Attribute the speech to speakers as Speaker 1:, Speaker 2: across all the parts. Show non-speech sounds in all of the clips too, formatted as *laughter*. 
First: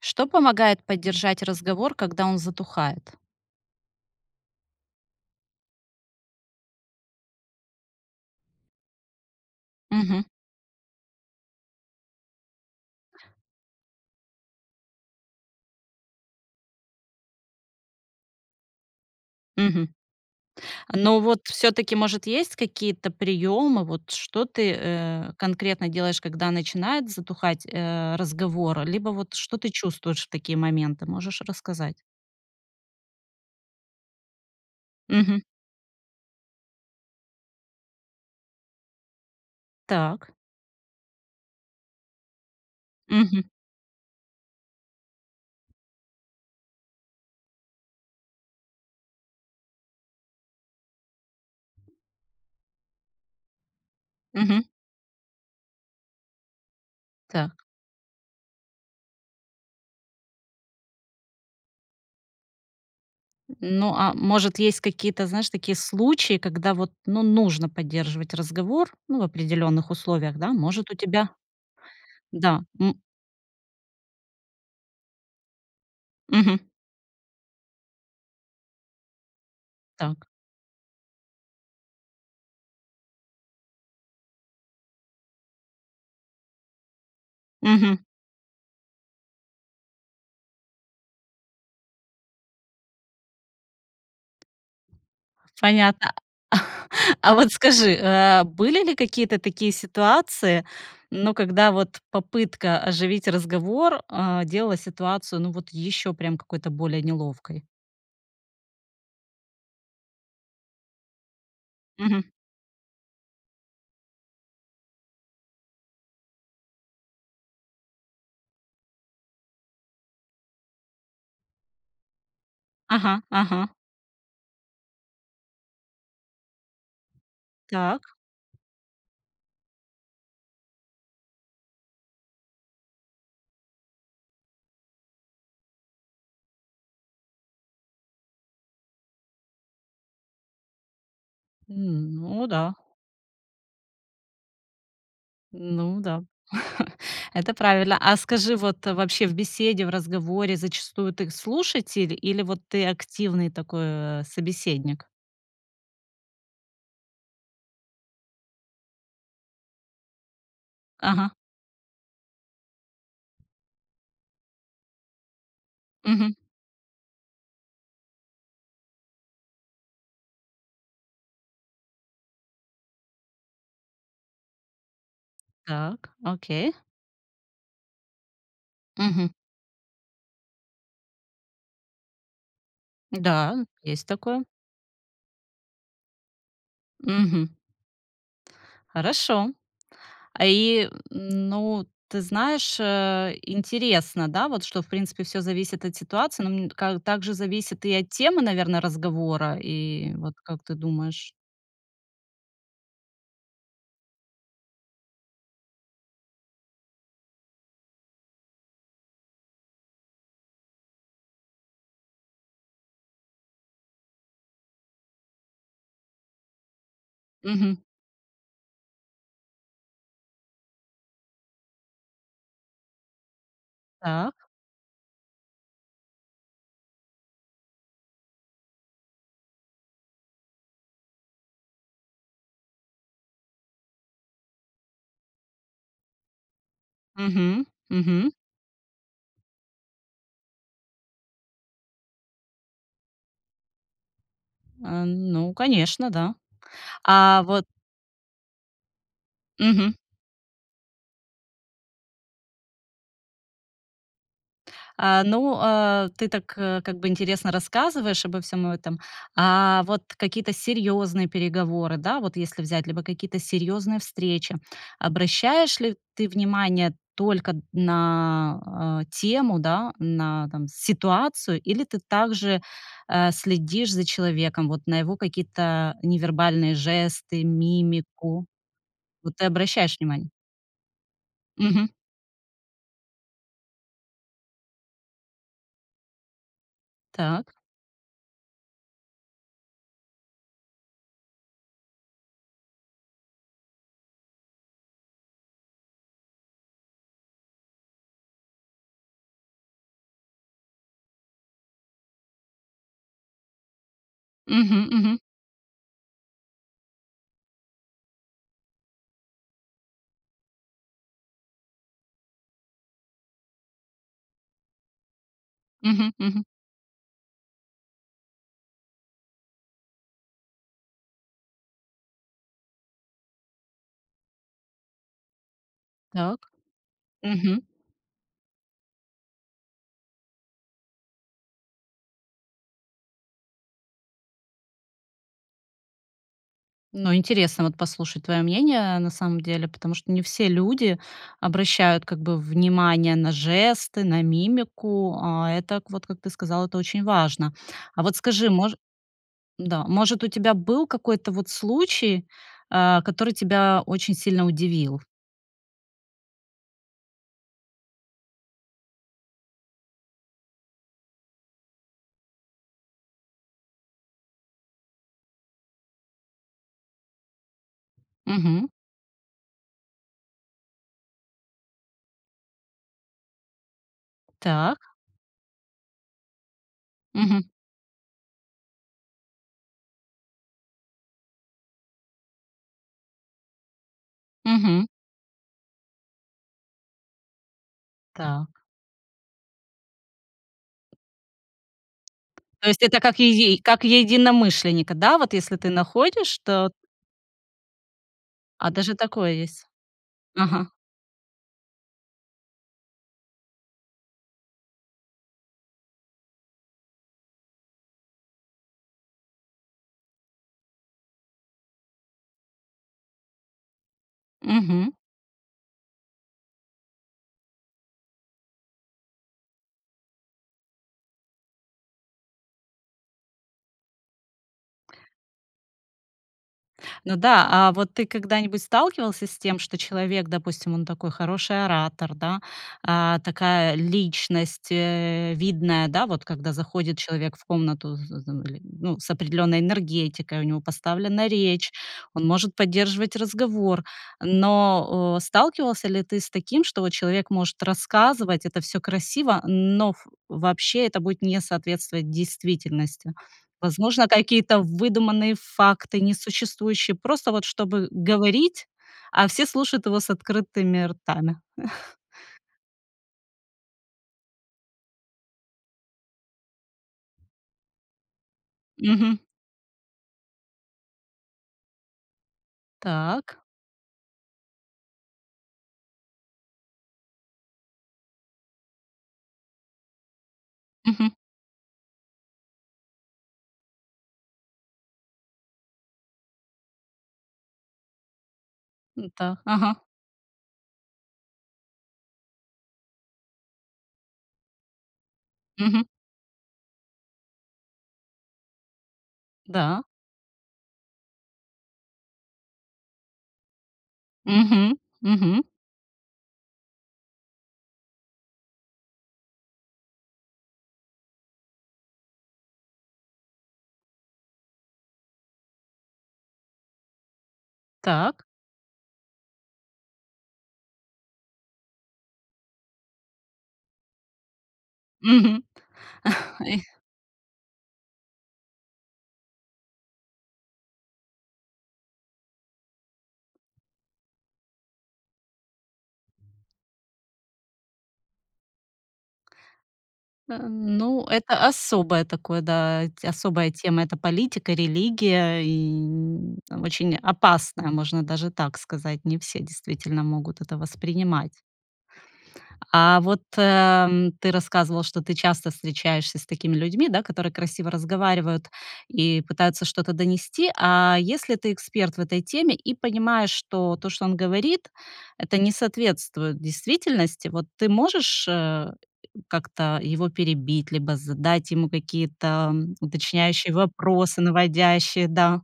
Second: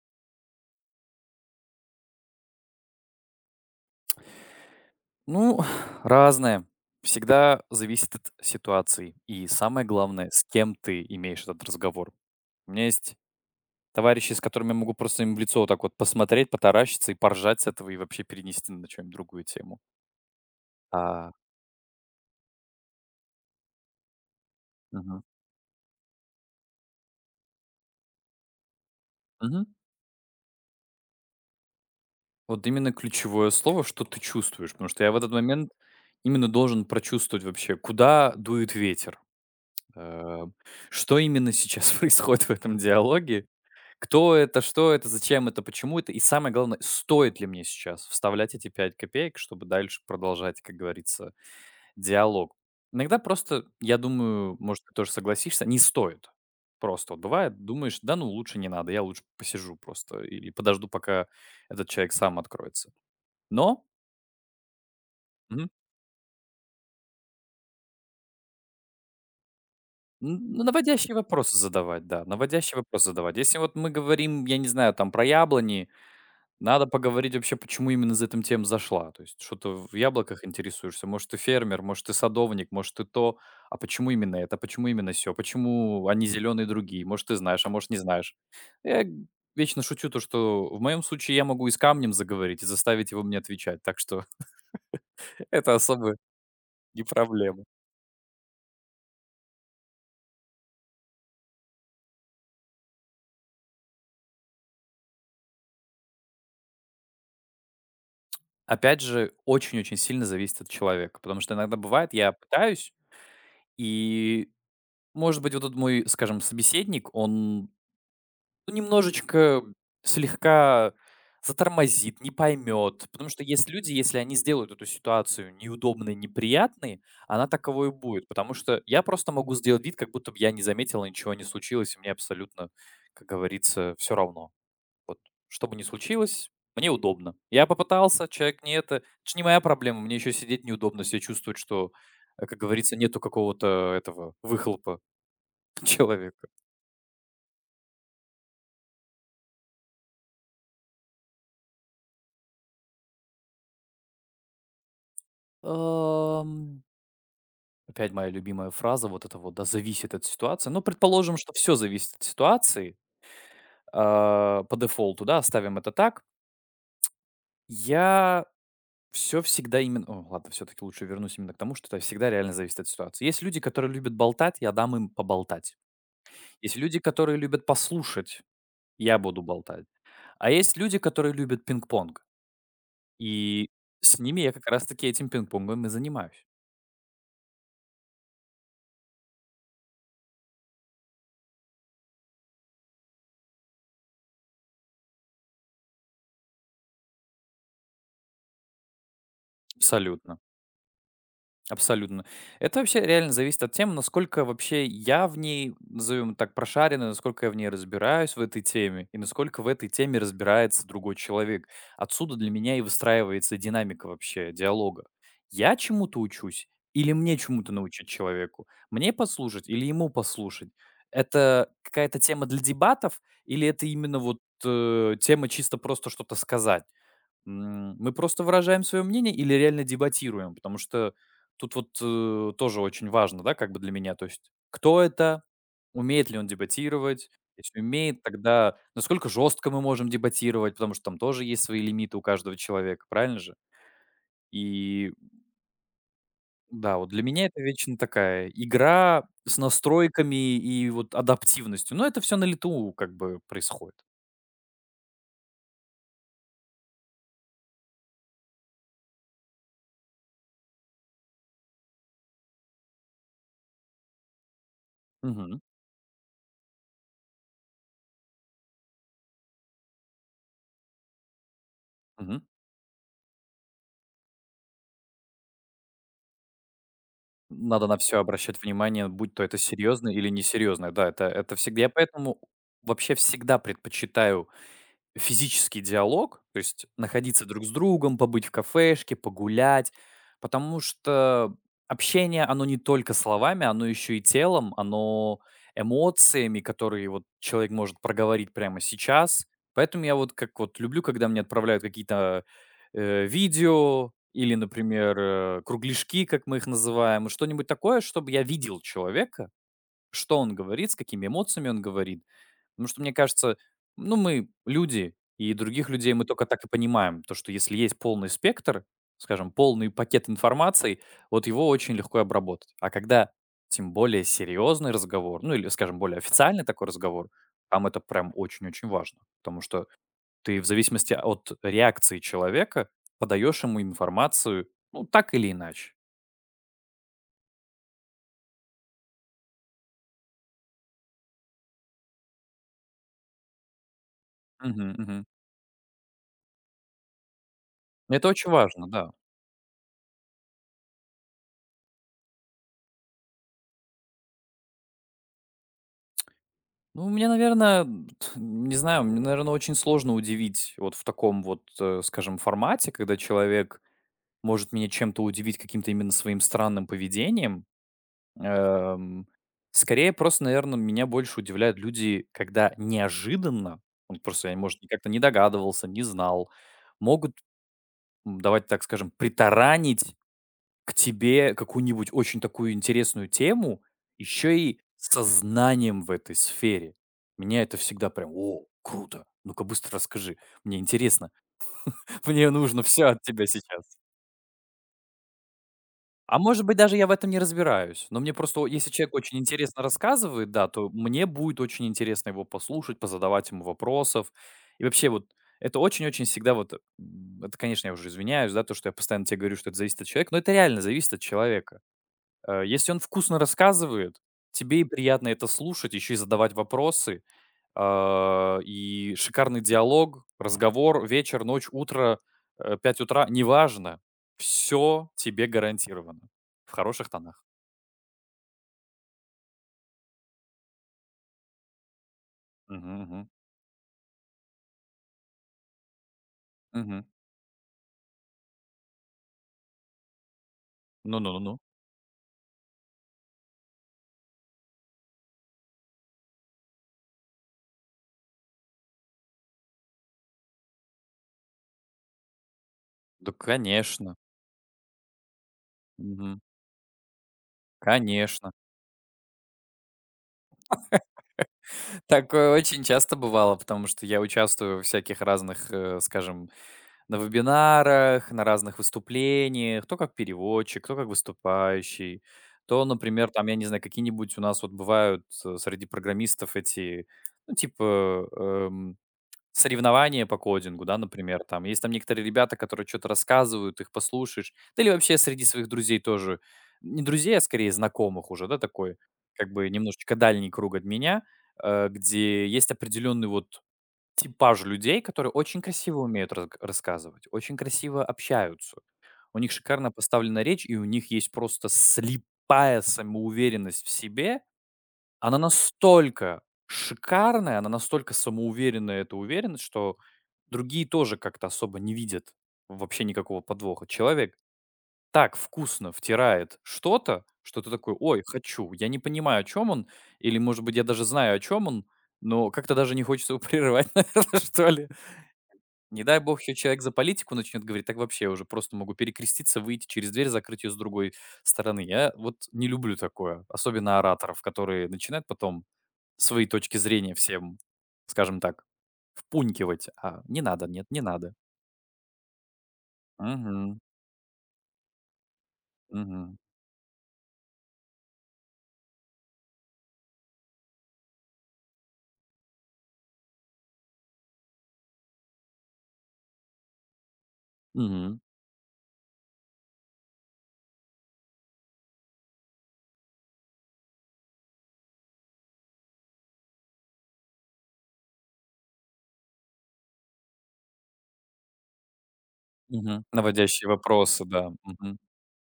Speaker 1: Что помогает поддержать разговор, когда он затухает?
Speaker 2: Ну, *sighs* разное. Всегда зависит от ситуации. И самое
Speaker 1: Мгм.
Speaker 2: главное, с кем ты имеешь этот разговор. У меня есть товарищи, с которыми я могу просто им в лицо вот так вот посмотреть, потаращиться и поржать с этого, и вообще перенести на чем-нибудь другую тему.
Speaker 1: Мгм. Но
Speaker 2: А,
Speaker 1: вот все-таки, может, есть какие-то приемы? Вот что ты
Speaker 2: мгм.
Speaker 1: конкретно делаешь, когда начинает затухать разговор? Либо вот что
Speaker 2: Мгм.
Speaker 1: ты чувствуешь в такие моменты? Можешь рассказать?
Speaker 2: Вот именно ключевое слово, что ты чувствуешь. Потому что я в этот
Speaker 1: Мгм.
Speaker 2: момент именно должен прочувствовать вообще, куда дует ветер.
Speaker 1: Так.
Speaker 2: Э, Что именно сейчас *laughs* происходит в этом
Speaker 1: Мгм.
Speaker 2: диалоге, кто это, что это, зачем это, почему это, и самое главное, стоит ли мне сейчас вставлять эти 5 копеек, чтобы дальше продолжать, как говорится, диалог. Иногда просто, я думаю,
Speaker 1: Мгм.
Speaker 2: может, ты тоже согласишься, не стоит. Просто вот
Speaker 1: Так.
Speaker 2: бывает, думаешь, да ну лучше не надо, я лучше посижу просто или подожду, пока этот человек сам откроется. Но
Speaker 1: Ну, а может, есть какие-то, знаешь,
Speaker 2: мгм,
Speaker 1: такие случаи, когда вот, ну, нужно поддерживать разговор, ну, в определенных условиях, да?
Speaker 2: ну,
Speaker 1: Может, у
Speaker 2: наводящие
Speaker 1: тебя...
Speaker 2: вопросы задавать, да,
Speaker 1: Да.
Speaker 2: наводящие
Speaker 1: М.
Speaker 2: вопросы задавать. Если вот мы говорим, я не знаю, там про яблони.
Speaker 1: Мгм.
Speaker 2: Надо поговорить вообще, почему именно за этим тем зашла. То есть, что ты в
Speaker 1: Так.
Speaker 2: яблоках интересуешься? Может, ты фермер, может, ты садовник, может, ты то. А почему именно это? Почему именно все? Почему они зеленые другие? Может, ты знаешь, а может,
Speaker 1: Мгм.
Speaker 2: не знаешь. Я вечно шучу то, что в моем случае я могу и с камнем заговорить, и заставить его мне отвечать. Так что *laughs* это
Speaker 1: Понятно.
Speaker 2: особо не
Speaker 1: А вот
Speaker 2: проблема.
Speaker 1: скажи, были ли какие-то такие ситуации, ну, когда вот попытка оживить разговор, делала ситуацию, ну, вот еще прям какой-то более неловкой?
Speaker 2: Опять же, очень-очень сильно зависит от человека. Потому что иногда бывает,
Speaker 1: Мгм.
Speaker 2: я пытаюсь, и, может быть, вот тут мой, скажем, собеседник, он, ну, немножечко, слегка затормозит, не поймет.
Speaker 1: Ага,
Speaker 2: Потому что
Speaker 1: ага.
Speaker 2: есть люди, если они сделают эту ситуацию неудобной, неприятной, она таковой и
Speaker 1: Так.
Speaker 2: будет. Потому что я просто могу сделать вид, как будто бы я не заметил, ничего не случилось, и мне абсолютно, как говорится, все равно. Вот что бы ни случилось, мне удобно. Я попытался, человек не это. Это ж не моя проблема, мне еще сидеть неудобно, себя чувствовать, что,
Speaker 1: Ну
Speaker 2: как
Speaker 1: да,
Speaker 2: говорится, нету какого-то этого выхлопа *laughs*
Speaker 1: ну да.
Speaker 2: человека.
Speaker 1: *laughs* Это правильно. А скажи, вот вообще в беседе, в разговоре зачастую ты слушатель или вот ты активный такой собеседник?
Speaker 2: Опять моя любимая фраза, вот это вот, да, зависит от ситуации. Ну,
Speaker 1: Ага.
Speaker 2: предположим, что все зависит от ситуации, а, по дефолту, да, оставим это так.
Speaker 1: Мгм.
Speaker 2: Я все всегда именно о, ладно, все таки лучше вернусь именно к тому, что это всегда реально зависит от ситуации. Есть люди, которые любят болтать, я дам им поболтать.
Speaker 1: Так, окей.
Speaker 2: Есть люди, которые любят послушать, я
Speaker 1: Мгм.
Speaker 2: буду болтать. А есть люди, которые любят пинг-понг,
Speaker 1: Да,
Speaker 2: и
Speaker 1: есть
Speaker 2: с ними
Speaker 1: такое.
Speaker 2: я как раз таки этим пинг-понгом и занимаюсь.
Speaker 1: Мгм. Хорошо. А и, ну, ты знаешь, интересно, да, вот что, в принципе, все зависит от ситуации, но м, ка также зависит и от темы, наверное, разговора. И вот
Speaker 2: Абсолютно.
Speaker 1: как ты думаешь?
Speaker 2: Абсолютно. Это вообще реально зависит от темы, насколько вообще я в ней, назовем так, прошаренный, насколько я в ней разбираюсь в этой теме, и насколько в этой теме разбирается другой человек. Отсюда для меня и выстраивается динамика вообще диалога. Я чему-то учусь, или мне чему-то
Speaker 1: Мгм.
Speaker 2: научить человеку? Мне послушать или ему послушать? Это какая-то тема для дебатов, или это именно
Speaker 1: Так.
Speaker 2: вот тема чисто просто что-то сказать? Мы просто выражаем свое мнение или реально дебатируем? Потому что тут вот, тоже очень важно, да, как бы для меня. То есть кто это, умеет ли он дебатировать?
Speaker 1: Мгм.
Speaker 2: Если умеет,
Speaker 1: Мгм.
Speaker 2: тогда насколько жестко мы можем дебатировать, потому что там тоже есть свои лимиты у каждого человека, правильно же?
Speaker 1: Э,
Speaker 2: И
Speaker 1: ну, конечно, да.
Speaker 2: да, вот для
Speaker 1: А
Speaker 2: меня это
Speaker 1: вот
Speaker 2: вечно такая игра с
Speaker 1: мгм.
Speaker 2: настройками и вот адаптивностью. Но это все на лету как бы происходит.
Speaker 1: А, ну, ты так, как бы интересно рассказываешь обо всем этом. А вот какие-то серьезные переговоры, да, вот если взять, либо какие-то серьезные встречи,
Speaker 2: Мгм.
Speaker 1: обращаешь ли ты внимание только на тему, да, на там, ситуацию, или ты
Speaker 2: Мгм.
Speaker 1: также следишь за человеком, вот на его какие-то невербальные жесты,
Speaker 2: Надо на все
Speaker 1: мимику?
Speaker 2: обращать внимание, будь
Speaker 1: Вот
Speaker 2: то
Speaker 1: ты
Speaker 2: это
Speaker 1: обращаешь
Speaker 2: серьезное или
Speaker 1: внимание?
Speaker 2: несерьезное. Да, это всегда
Speaker 1: Мгм.
Speaker 2: я поэтому вообще всегда предпочитаю физический диалог, то есть находиться
Speaker 1: Так.
Speaker 2: друг с другом, побыть в кафешке, погулять, потому что общение, оно не только словами, оно еще и телом, оно эмоциями, которые вот человек может проговорить прямо сейчас. Поэтому я вот как вот люблю, когда мне отправляют какие-то, видео или,
Speaker 1: Мгм,
Speaker 2: например,
Speaker 1: мгм,
Speaker 2: кругляшки, как мы их называем, и что-нибудь такое, чтобы я видел человека, что он говорит, с какими эмоциями он говорит. Потому что, мне кажется, ну, мы люди, и других
Speaker 1: мгм,
Speaker 2: людей мы
Speaker 1: мгм.
Speaker 2: только так и понимаем. То, что если есть полный спектр, скажем, полный пакет информации, вот его очень легко обработать. А когда тем более серьезный разговор, ну или, скажем, более
Speaker 1: Так.
Speaker 2: официальный такой разговор,
Speaker 1: Мгм.
Speaker 2: там это прям очень-очень важно. Потому что ты в зависимости от реакции человека подаешь ему информацию, ну, так или иначе.
Speaker 1: Ну, интересно вот послушать твое мнение на самом деле, потому что не все люди обращают как бы внимание на жесты, на
Speaker 2: Мгм,
Speaker 1: мимику.
Speaker 2: мгм.
Speaker 1: А это, вот как ты сказал, это очень важно. А вот
Speaker 2: Это
Speaker 1: скажи,
Speaker 2: очень важно, да.
Speaker 1: да, может, у тебя был какой-то вот случай, который тебя очень сильно удивил?
Speaker 2: Ну, у меня, наверное, не знаю, мне, наверное, очень сложно удивить вот в таком вот, скажем, формате, когда человек может меня чем-то удивить каким-то именно своим странным поведением.
Speaker 1: Мгм.
Speaker 2: Эм, скорее, просто, наверное, меня больше удивляют люди, когда неожиданно, он просто, я, может,
Speaker 1: Так.
Speaker 2: как-то не догадывался, не знал, могут
Speaker 1: Мгм.
Speaker 2: давать, так скажем, притаранить к тебе какую-нибудь очень такую интересную тему, еще и
Speaker 1: Мгм.
Speaker 2: со знанием в этой сфере. Меня это всегда прям:
Speaker 1: Так.
Speaker 2: «О, круто! Ну-ка быстро расскажи, мне интересно, *laughs* мне
Speaker 1: То есть
Speaker 2: нужно
Speaker 1: это
Speaker 2: все
Speaker 1: как,
Speaker 2: от тебя
Speaker 1: как
Speaker 2: сейчас».
Speaker 1: единомышленника, да? Вот если ты находишь,
Speaker 2: А может
Speaker 1: то...
Speaker 2: быть, даже я в этом не разбираюсь, но мне просто, о
Speaker 1: А
Speaker 2: если
Speaker 1: даже
Speaker 2: человек
Speaker 1: такое
Speaker 2: очень
Speaker 1: есть.
Speaker 2: интересно рассказывает, да,
Speaker 1: Ага.
Speaker 2: то мне будет очень интересно его послушать, позадавать ему вопросов. И вообще вот это очень-очень всегда вот, это, конечно, я уже извиняюсь, да, то, что я постоянно тебе говорю, что это зависит от человека, но это реально зависит от человека. Если он вкусно рассказывает, тебе и
Speaker 1: Мгм.
Speaker 2: приятно это слушать, еще и задавать вопросы. А, и шикарный диалог, разговор, вечер, ночь, утро, 5 утра, неважно. Все тебе гарантировано. В хороших
Speaker 1: Ну
Speaker 2: тонах.
Speaker 1: да, а вот ты когда-нибудь сталкивался с тем, что человек, допустим, он такой хороший оратор, да,
Speaker 2: Мгм, мгм,
Speaker 1: такая личность, видная, да, вот когда заходит
Speaker 2: мгм.
Speaker 1: человек в комнату или, ну, с определенной энергетикой, у него поставлена
Speaker 2: Ну-ну-ну.
Speaker 1: речь, он может поддерживать разговор. Но сталкивался ли ты с таким, что вот человек может рассказывать, это все красиво, но вообще это будет не соответствовать действительности?
Speaker 2: Да,
Speaker 1: Возможно,
Speaker 2: конечно.
Speaker 1: какие-то выдуманные факты,
Speaker 2: Мгм.
Speaker 1: несуществующие, просто вот чтобы
Speaker 2: Конечно.
Speaker 1: говорить, а все слушают его с открытыми ртами.
Speaker 2: Такое очень часто бывало, потому что я участвую в всяких разных, скажем, на вебинарах, на разных
Speaker 1: Мгм.
Speaker 2: выступлениях, то как переводчик, кто как выступающий, то, например,
Speaker 1: Так.
Speaker 2: там, я не знаю, какие-нибудь у нас вот бывают среди программистов эти, ну, типа, соревнования по кодингу, да,
Speaker 1: Мгм.
Speaker 2: например, там. Есть там некоторые ребята, которые что-то рассказывают, их послушаешь. Да или вообще среди своих друзей тоже. Не друзей, а скорее знакомых уже, да, такой,
Speaker 1: Так.
Speaker 2: как бы
Speaker 1: Ага.
Speaker 2: немножечко дальний круг от меня, где есть определенный вот типаж людей, которые очень
Speaker 1: Мгм.
Speaker 2: красиво умеют разг рассказывать, очень красиво общаются. У них
Speaker 1: Да.
Speaker 2: шикарно поставлена речь, и у них есть просто слепая самоуверенность в себе.
Speaker 1: Мгм. Мгм.
Speaker 2: Она настолько шикарная, она настолько самоуверенная, эта уверенность, что другие тоже как-то особо не видят вообще никакого подвоха. Человек так вкусно втирает что-то, что ты такой: «Ой,
Speaker 1: Так.
Speaker 2: хочу». Я не понимаю, о чем он, или, может быть, я даже знаю, о чем он, но как-то даже не хочется его *laughs* прерывать, наверно, что ли.
Speaker 1: Мгм.
Speaker 2: Не дай бог еще
Speaker 1: Эх,
Speaker 2: человек за политику начнет говорить, так вообще уже просто могу перекреститься, выйти через дверь, закрыть ее с другой стороны. Я вот не люблю такое, особенно ораторов, которые начинают потом свои точки зрения всем, скажем так, впунькивать. А не надо, нет, не
Speaker 1: ну,
Speaker 2: надо.
Speaker 1: это особое такое, да, т особая
Speaker 2: Мгм,
Speaker 1: тема. Это политика, религия и,
Speaker 2: мгм,
Speaker 1: очень опасная, можно даже так сказать. Не все действительно могут это воспринимать. А вот, ты рассказывал, что ты часто встречаешься с такими людьми, да, которые красиво
Speaker 2: мгм,
Speaker 1: разговаривают и пытаются что-то донести. А если ты эксперт в этой теме и понимаешь, что то, что он говорит, это не соответствует действительности, вот ты можешь, как-то его перебить, либо задать ему какие-то,
Speaker 2: мгм.
Speaker 1: уточняющие
Speaker 2: Наводящие
Speaker 1: вопросы,
Speaker 2: вопросы, да. Мгм.
Speaker 1: наводящие, да?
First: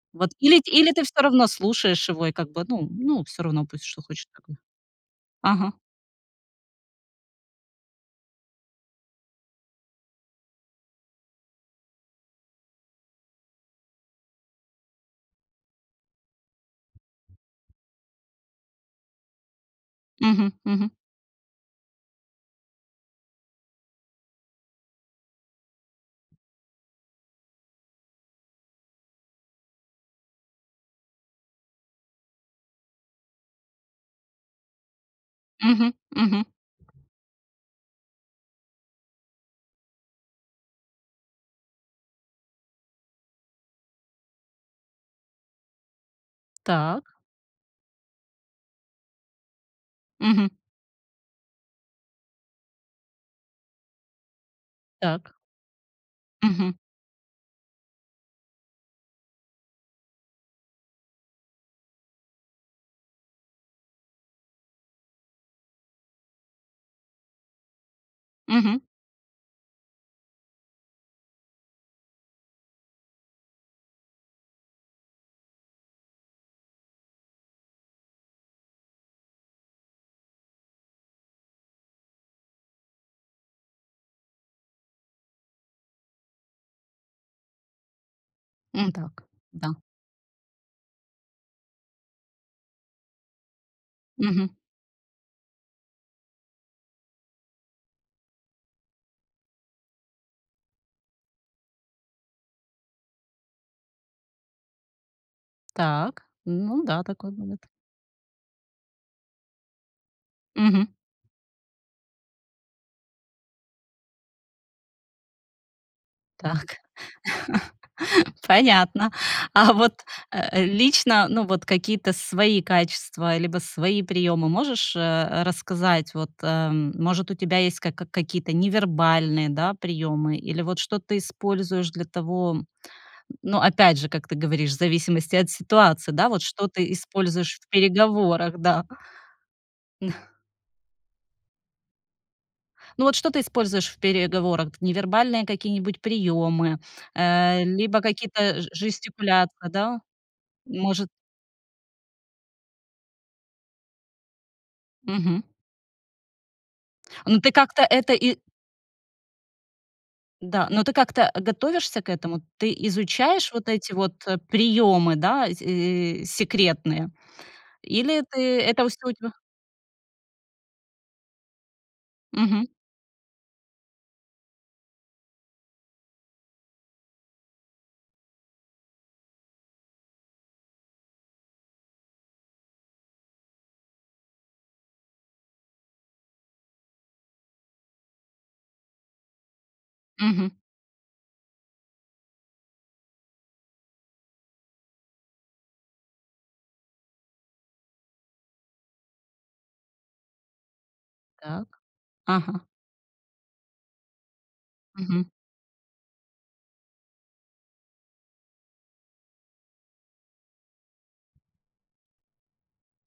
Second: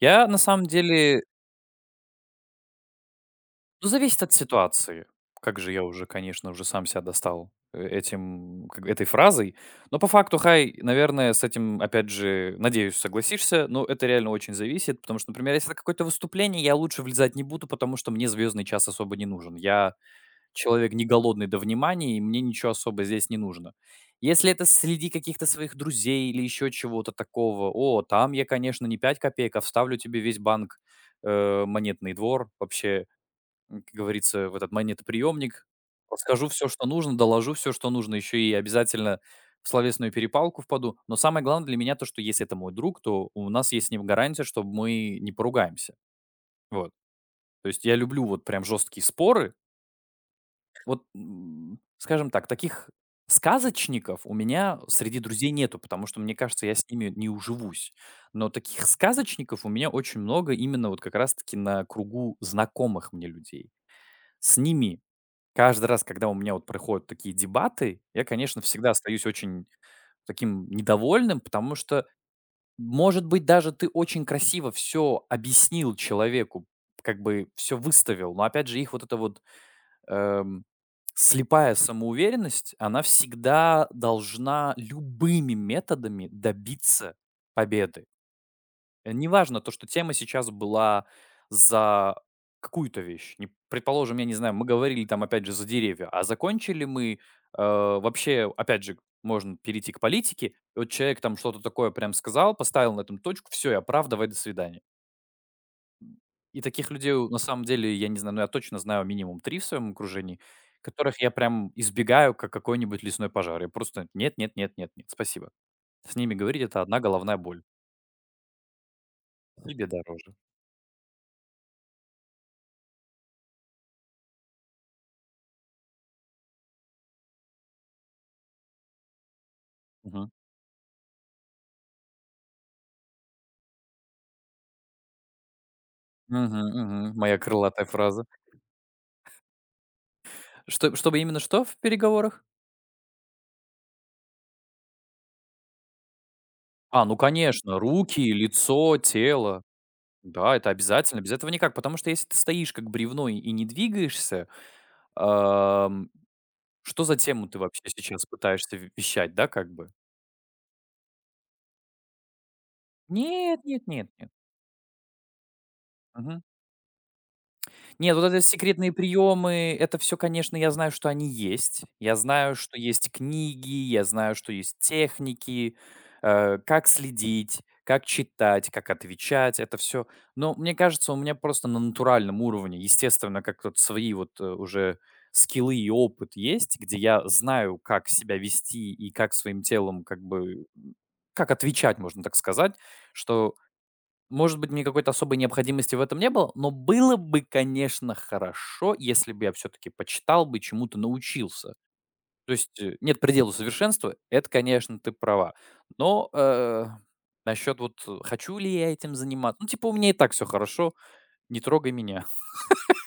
Speaker 2: Я
Speaker 1: Вот
Speaker 2: на
Speaker 1: или
Speaker 2: самом
Speaker 1: или ты все
Speaker 2: деле.
Speaker 1: равно слушаешь его и как бы, ну, все равно пусть
Speaker 2: Ну,
Speaker 1: что
Speaker 2: зависит
Speaker 1: хочет
Speaker 2: от
Speaker 1: как бы.
Speaker 2: ситуации. Как же
Speaker 1: Ага.
Speaker 2: я уже, конечно, уже сам себя достал этим, как этой фразой. Но по факту, Хай, наверное, с этим, опять же, надеюсь, согласишься, но это реально очень зависит, потому что, например, если это какое-то выступление, я лучше влезать не буду, потому что мне звездный час особо не нужен. Я
Speaker 1: Мгм, мгм,
Speaker 2: человек не голодный до внимания, и мне ничего особо здесь не нужно. Если это среди каких-то своих друзей или еще чего-то такого, о, там я, конечно, не 5 копеек, а вставлю тебе весь банк, монетный двор, вообще, как говорится, в этот монетоприемник.
Speaker 1: мгм, мгм.
Speaker 2: Расскажу все, что нужно, доложу все, что нужно, еще и обязательно в словесную перепалку впаду. Но самое главное для меня то, что если это мой друг, то у нас есть с ним гарантия, что мы не поругаемся. Вот.
Speaker 1: Так.
Speaker 2: То есть я люблю вот прям жесткие споры.
Speaker 1: Мгм.
Speaker 2: Вот, скажем так, таких сказочников у меня среди
Speaker 1: Так.
Speaker 2: друзей нету, потому что, мне кажется,
Speaker 1: Мгм.
Speaker 2: я с ними не уживусь. Но таких сказочников у меня очень много именно вот как раз таки на кругу знакомых мне людей. С ними. Каждый раз, когда у меня вот проходят такие дебаты, я, конечно,
Speaker 1: Мгм.
Speaker 2: всегда остаюсь очень таким недовольным, потому что, может быть, даже ты очень красиво все объяснил человеку, как бы все выставил, но опять же их вот эта вот, эм, слепая самоуверенность, она всегда должна любыми методами добиться победы.
Speaker 1: М.
Speaker 2: Э,
Speaker 1: Так.
Speaker 2: неважно
Speaker 1: Да.
Speaker 2: то, что тема сейчас была за какую-то вещь. Не предположим, я не
Speaker 1: Мгм.
Speaker 2: знаю, мы говорили там опять же за деревья, а закончили мы, вообще, опять же, можно перейти к политике. И вот человек там что-то такое прям сказал, поставил на этом точку, все, я прав, давай до свидания.
Speaker 1: Так.
Speaker 2: И
Speaker 1: Ну
Speaker 2: таких
Speaker 1: да,
Speaker 2: людей, у
Speaker 1: такое
Speaker 2: на
Speaker 1: бывает.
Speaker 2: самом деле, я не знаю, но я точно знаю минимум 3 в своем окружении,
Speaker 1: Мгм.
Speaker 2: которых я прям избегаю, как какой-нибудь лесной пожар. Я просто: «Нет, нет, нет, нет, нет, спасибо». С ними говорить —
Speaker 1: Так.
Speaker 2: это одна головная боль.
Speaker 1: *laughs* Понятно. А
Speaker 2: Себе
Speaker 1: вот,
Speaker 2: дороже.
Speaker 1: лично, ну, вот какие-то свои качества либо свои приемы можешь, рассказать? Вот, может, у тебя есть какие-то невербальные, да, приемы или вот что ты используешь для того ну, опять же, как ты говоришь, в зависимости от ситуации, да, вот
Speaker 2: Мгм,
Speaker 1: что ты
Speaker 2: мгм. Моя
Speaker 1: используешь в
Speaker 2: крылатая фраза.
Speaker 1: переговорах, да. *laughs*
Speaker 2: Что чтобы именно что в переговорах?
Speaker 1: Ну вот что ты используешь в переговорах? Невербальные какие-нибудь приемы,
Speaker 2: А, ну конечно,
Speaker 1: либо
Speaker 2: руки,
Speaker 1: какие-то ж
Speaker 2: лицо, тело.
Speaker 1: жестикуляции, да?
Speaker 2: Да, это
Speaker 1: Может
Speaker 2: обязательно. Без этого никак. Потому что если ты стоишь как бревно и не двигаешься,
Speaker 1: мгм.
Speaker 2: ам, что за
Speaker 1: Ну
Speaker 2: тему
Speaker 1: ты
Speaker 2: ты
Speaker 1: как-то
Speaker 2: вообще
Speaker 1: это
Speaker 2: сейчас
Speaker 1: и
Speaker 2: пытаешься вещать, да, как бы?
Speaker 1: да, но ты как-то готовишься к этому? Ты изучаешь
Speaker 2: Нет,
Speaker 1: вот
Speaker 2: нет,
Speaker 1: эти
Speaker 2: нет,
Speaker 1: вот,
Speaker 2: нет.
Speaker 1: приемы, да,
Speaker 2: Мгм.
Speaker 1: секретные?
Speaker 2: Нет,
Speaker 1: Или
Speaker 2: вот это
Speaker 1: ты это
Speaker 2: секретные
Speaker 1: всё у тебя.
Speaker 2: приемы, это все, конечно, я знаю, что они есть. Я знаю,
Speaker 1: Мгм,
Speaker 2: что есть книги, я знаю, что есть техники, как следить, как читать, как отвечать, это все. Но мне кажется, у меня просто на натуральном уровне, естественно, как вот свои вот, уже скиллы и опыт есть, где я знаю, как себя вести и как своим телом как
Speaker 1: мгм.
Speaker 2: бы, как отвечать, можно так сказать, что может быть, мне какой-то особой необходимости в этом не было, но было бы, конечно, хорошо, если бы я все-таки почитал бы, чему-то научился.
Speaker 1: Так.
Speaker 2: То
Speaker 1: Ага.
Speaker 2: есть, нет предела совершенства, это, конечно, ты права. Но насчет вот хочу ли я этим заниматься, ну типа у меня и так все хорошо, не трогай меня.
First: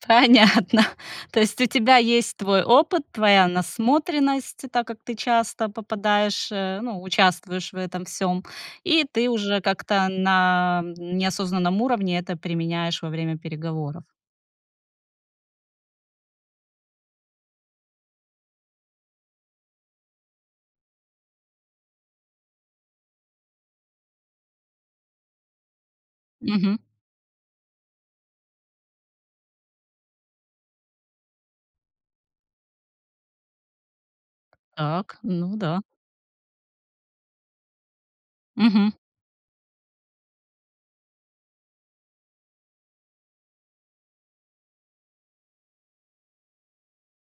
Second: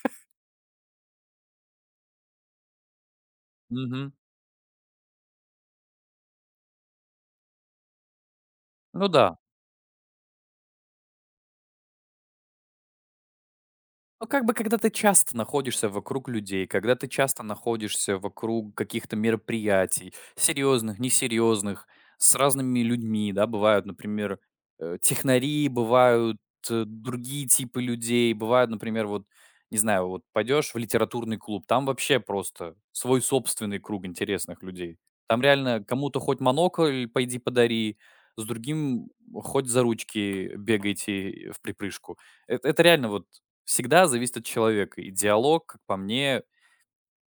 Speaker 1: Понятно. *laughs* То есть у тебя есть твой опыт, твоя
Speaker 2: *laughs* Мгм.
Speaker 1: насмотренность, так как ты часто попадаешь, ну, участвуешь в этом всем, и
Speaker 2: Ну
Speaker 1: ты
Speaker 2: да.
Speaker 1: уже как-то на неосознанном уровне это применяешь во время переговоров.
Speaker 2: Ну, как бы, когда ты часто находишься вокруг людей, когда ты часто находишься вокруг каких-то мероприятий, серьезных, несерьезных, с разными людьми, да, бывают, например, технари, бывают
Speaker 1: Мгм.
Speaker 2: другие типы людей, бывают, например, вот, не знаю, вот пойдешь в литературный клуб, там вообще просто свой собственный круг интересных людей.
Speaker 1: Так,
Speaker 2: Там
Speaker 1: ну да.
Speaker 2: реально кому-то хоть монокль пойди подари, с
Speaker 1: Мгм.
Speaker 2: другим хоть за ручки бегайте в припрыжку. Это реально вот всегда зависит от человека. И диалог, как по мне,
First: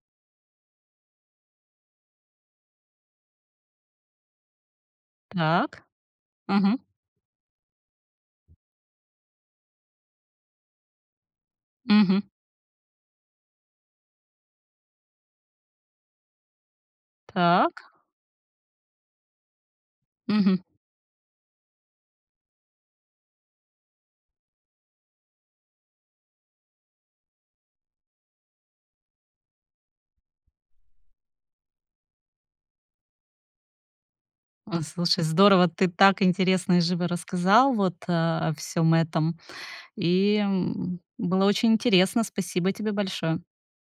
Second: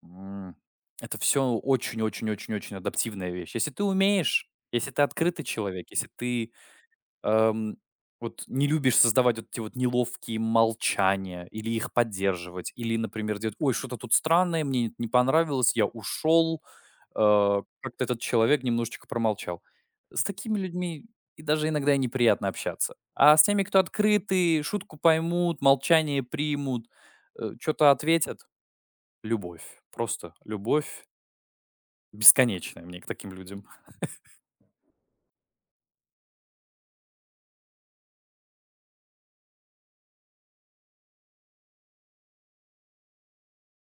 Speaker 2: м, это все очень-очень-очень-очень адаптивная вещь. Если ты умеешь, если ты открытый
Speaker 1: Так.
Speaker 2: человек, если ты,
Speaker 1: Мгм.
Speaker 2: эм, вот не любишь создавать вот эти вот неловкие молчания или их
Speaker 1: Мгм.
Speaker 2: поддерживать, или, например, делать: «Ой, что-то тут странное, мне не понравилось, я ушел»,
Speaker 1: Так.
Speaker 2: как-то этот человек немножечко промолчал. С такими
Speaker 1: Мгм.
Speaker 2: людьми и даже иногда и неприятно общаться. А с теми, кто открытый, шутку поймут, молчание примут, что-то ответят, любовь. Просто любовь бесконечная мне к таким людям.
Speaker 1: О, слушай, здорово, ты так интересно и живо рассказал вот, о всём этом. И, было очень интересно. Спасибо тебе большое.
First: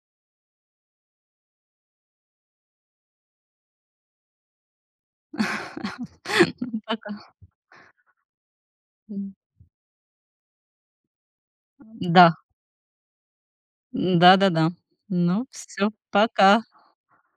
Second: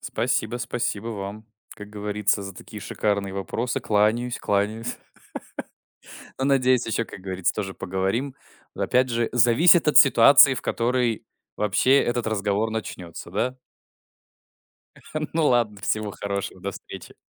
Speaker 2: Спасибо, спасибо вам, как говорится, за такие шикарные вопросы. Кланяюсь, кланяюсь. *laughs* Но
Speaker 1: *laughs*
Speaker 2: надеюсь, еще, как
Speaker 1: Пока.
Speaker 2: говорится, тоже поговорим. Опять же,
Speaker 1: М,
Speaker 2: зависит от ситуации, в которой вообще этот
Speaker 1: да,
Speaker 2: разговор начнется, да?
Speaker 1: да-да-да.
Speaker 2: *laughs*
Speaker 1: Ну,
Speaker 2: Ну ладно,
Speaker 1: все,
Speaker 2: всего хорошего,
Speaker 1: пока.
Speaker 2: до встречи.